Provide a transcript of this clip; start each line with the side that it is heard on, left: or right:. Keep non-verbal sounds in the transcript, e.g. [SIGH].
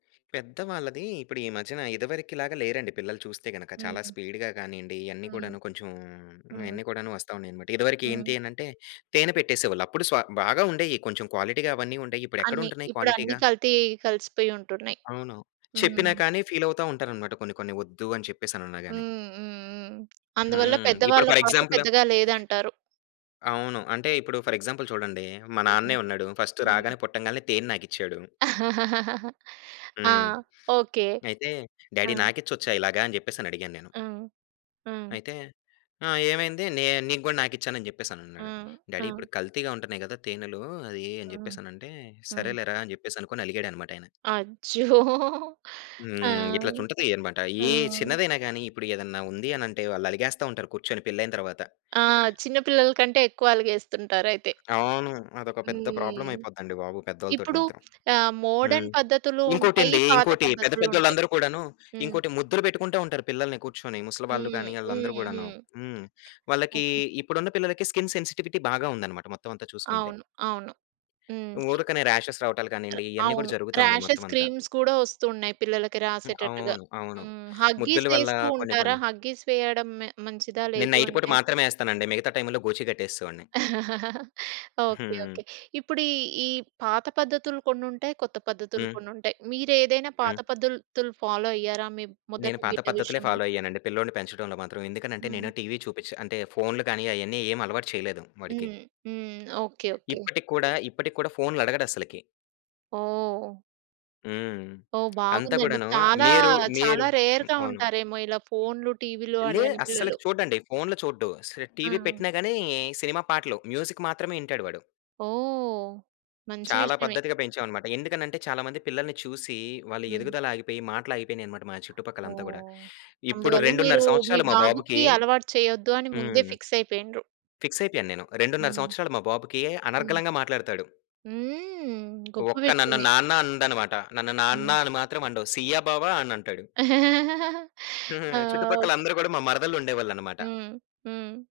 left: పెద్దవాళ్ళది ఇప్పుడు ఈ మధ్యన ఇదివరకి లాగా లేరండి పిల్లలు చూస్తే గనక చాలా
right: హ్మ్.
left: స్పీడ్‌గా గానీండి, ఇయన్నీ
right: హ్మ్.
left: గూడాను కొంచెం హ్మ్.
right: హ్మ్.
left: ఇయన్నీ కూడాను వస్తున్నాయన్నమాట. ఇదివరకి
right: హ్మ్.
left: ఏంటి అనంటే తేనె పెట్టేసేవాళ్ళు. అప్పుడు స బాగా ఉండేయి కొంచెం క్వాలిటీగా అవన్నీ ఉండేయి.
right: అన్ని.
left: ఇప్పుడెక్కడుంటున్నాయి
right: ఇప్పుడన్ని
left: క్వాలిటీగా?
right: కల్తీ కలిసిపోయి ఉంటున్నాయి.
left: అవును. చెప్పినా
right: హ్మ్.
left: కాని ఫీల్ అవుతా ఉంటారన్నమాట. కొన్ని కొన్ని వద్దు అని చెప్పేసినన్నా గాని.
right: హ్మ్. హ్మ్. హ్మ్. అందువల్ల
left: హ్మ్. ఇప్పుడు
right: పెద్దవాళ్ళ
left: ఫోర్
right: పాత్ర
left: ఎగ్జాంపుల్
right: పెద్దగా లేదంటారు?
left: అవును. అంటే ఇప్పుడు ఫోర్ ఎగ్జాంపుల్ చూడండి మా నాన్నే
right: హ్మ్.
left: ఉన్నాడు. ఫస్ట్
right: హ్మ్.
left: రాగానే పుట్టంగానే తేనె నాకిచ్చాడు.
right: [LAUGHS] ఆ!
left: హ్మ్.
right: ఓకే.
left: "అయితే
right: ఆ!
left: డ్యాడీ నాకిచ్చొచ్చా ఇలాగా?" అని జెప్పేసని అడిగాను నేను.
right: హ్మ్. హ్మ్.
left: అయితే "ఆ! ఏమైంది? నే నీకు గూడా నాకిచ్చాను" అని జెప్పేసినన్నాడు.
right: హ్మ్.
left: "డ్యాడీ
right: హ్మ్.
left: ఇప్పుడు కల్తీగా ఉంటున్నాయి గదా తేనెలు, అయి" అని
right: హ్మ్.
left: జెప్పేసనంటే,
right: హ్మ్.
left: "సరేలేరా!" అని జెప్పేసి అనుకోని, అలిగాడనమాట అయన.
right: అచ్చో! ఆ!
left: హ్మ్. ఇట్లా ఉంటది అన్నమాట.
right: ఆ!
left: ఏ చిన్నదైనా గాని ఇప్పుడు ఏదైనా ఉంది అనంటే వాళ్ళు అలిగేస్తా ఉంటారు కూర్చొని పెళ్ళైన తరువాత.
right: ఆ! చిన్నపిల్లల కంటే ఎక్కువ అలిగేస్తుంటారు అయితే.
left: అవును. అదొక పెద్ద ప్రాబ్లమ్
right: హ్మ్.
left: అయిపోద్దండి బాబు! పెద్దోల తోటి
right: ఇప్పుడు
left: మాత్రం.
right: ఆహ్,
left: హ్మ్.
right: మోడర్న్ పద్ధతులు ఉంటాయి,
left: ఇంకోటండి,
right: పాత
left: ఇంకోటి పెద్ద
right: పద్ధతులుంటాయి
left: పెద్దోళ్ళందరు కూడాను
right: హ్మ్.
left: ఇంకోటి ముద్దులు బెట్టుకుంటా ఉంటారు పిల్లల్ని కూర్చొని. ముసలి వాళ్ళు గానీ,
right: హ్మ్.
left: ఆళ్ళందరూ
right: హ్మ్.
left: గూడాను.
right: హ్మ్.
left: హ్మ్. వాళ్ళకి
right: ఓకే.
left: ఇప్పుడున్న పిల్లలకి స్కిన్ సెన్సిటివిటీ బాగా ఉందన్నమాట మొత్తమంతా చూసుకుంటే.
right: అవును. అవును. హ్మ్.
left: ఊరికనే రాషెస్ రావటాలు కానీండి, ఇయన్నీ కూడా
right: అవును.
left: జరుగుతా ఉన్నాయి
right: రాషెస్
left: మొత్తమంతా.
right: క్రీమ్స్ గూడా ఒస్తు ఉన్నాయి పిల్లలకి
left: హ్మ్.
right: రాసేటట్టుగా.
left: అవును. అవును.
right: హ్మ్.
left: ముద్దుల
right: హగ్గీస్
left: వల్ల
right: ఎస్తూ
left: కొన్ని
right: ఉంటారా?
left: కొన్ని
right: హగ్గీస్ వేయడం మె మంచిదా
left: నేను
right: లేదు
left: నైట్ పూట
right: అంటే
left: మాత్రమే ఎస్తానండి. మిగతా టైమ్‌లో గోచి గట్టేసేవాడిని.
right: [CHUCKLES]
left: [GIGGLES]
right: ఓకే.
left: హ్మ్.
right: ఓకే. ఇప్పుడు ఈ ఈ పాత పద్ధతులు కొన్నుంటాయి, కొత్త పద్ధతులు
left: హ్మ్.
right: కొన్నుంటాయి. మీరేదైనా పాత
left: హ్మ్.
right: పద్దతులు ఫాలో అయ్యారా? మీ
left: నేను
right: మొదటి
left: పాత
right: బిడ్డ
left: పద్ధతులే
right: విషయంలో?
left: ఫాలో అయ్యానండి పిల్లోడిని పెంచడంలో మాత్రం. ఎందుకనంటే నేను
right: హ్మ్.
left: టీవీ చూపించ్ అంటే ఫోనులు గాని, అయన్నీ ఏమి అలవాటు చేయలేదు వాడికి.
right: హ్మ్. హ్మ్. ఓకే. ఓకే.
left: ఇప్పటికి కూడా ఇప్పటికి కూడా ఫోనులు అడగడస్సలకి.
right: ఓహ్!
left: హ్మ్.
right: ఓహ్!
left: అంత
right: బాగుందండి.
left: కూడాను
right: చాలా
left: మీరు మీరు
right: చాలా
left: హ్మ్.
right: రేర్‌గా
left: అవును.
right: ఉంటారేమో! ఇలా ఫోనులు, టీవీలు
left: లే
right: అడగని
left: అస్సలకి
right: పిల్లలు!
left: చూడండి, ఫోనులు అస్ చూడడు. టీవీ
right: హ్మ్.
left: పెట్టినా గాని సినిమా పాటలు మ్యూజిక్ మాత్రమే వింటాడు వాడు.
right: ఓహ్! మంచి
left: చాలా
right: విషయమే.
left: పద్ధతిగా పెంచామన్నమాట. ఎందుకంటే చాలా మంది పిల్లల్ని చూసి వాళ్ళ
right: హ్మ్.
left: ఎదుగుదల ఆగిపోయి, మాటలు ఆగిపోయినాయన్నమాట మా చుట్టుపక్కల అంతా గూడా.
right: ఓహ్!
left: ఇప్పుడు
right: అందువల్ల
left: 2.5
right: మీరు మీ
left: సంవత్సరాలు మా బాబుకి
right: బాబుకి అలవాటు చేయొద్దు అని ముందే
left: హ్మ్.
right: ఫిక్స్ అయిపోయిండ్రు.
left: ఫిక్స్ అయిపోయాను నేను. 2.5
right: హ్మ్.
left: సంవత్సరాలు మా బాబుకి
right: హ్మ్.
left: అనర్గళంగా మాట్లాడతాడు.
right: హ్మ్! గొప్ప
left: ఒక్క నన్ను
right: విషయమే!
left: నాన్న అండనమాట. నన్ను నాన్న
right: హ్మ్.
left: అని మాత్రం అనడు. సియ్య బావ అని అంటాడు.
right: [CHUCKLES] ఆ!
left: [CHUCKLES]
right: ఒక్
left: చుట్టుపక్కలందరు గూడా మా మరదళ్ళుండేవాళ్ళన్నమాట.
right: హ్మ్. హ్మ్.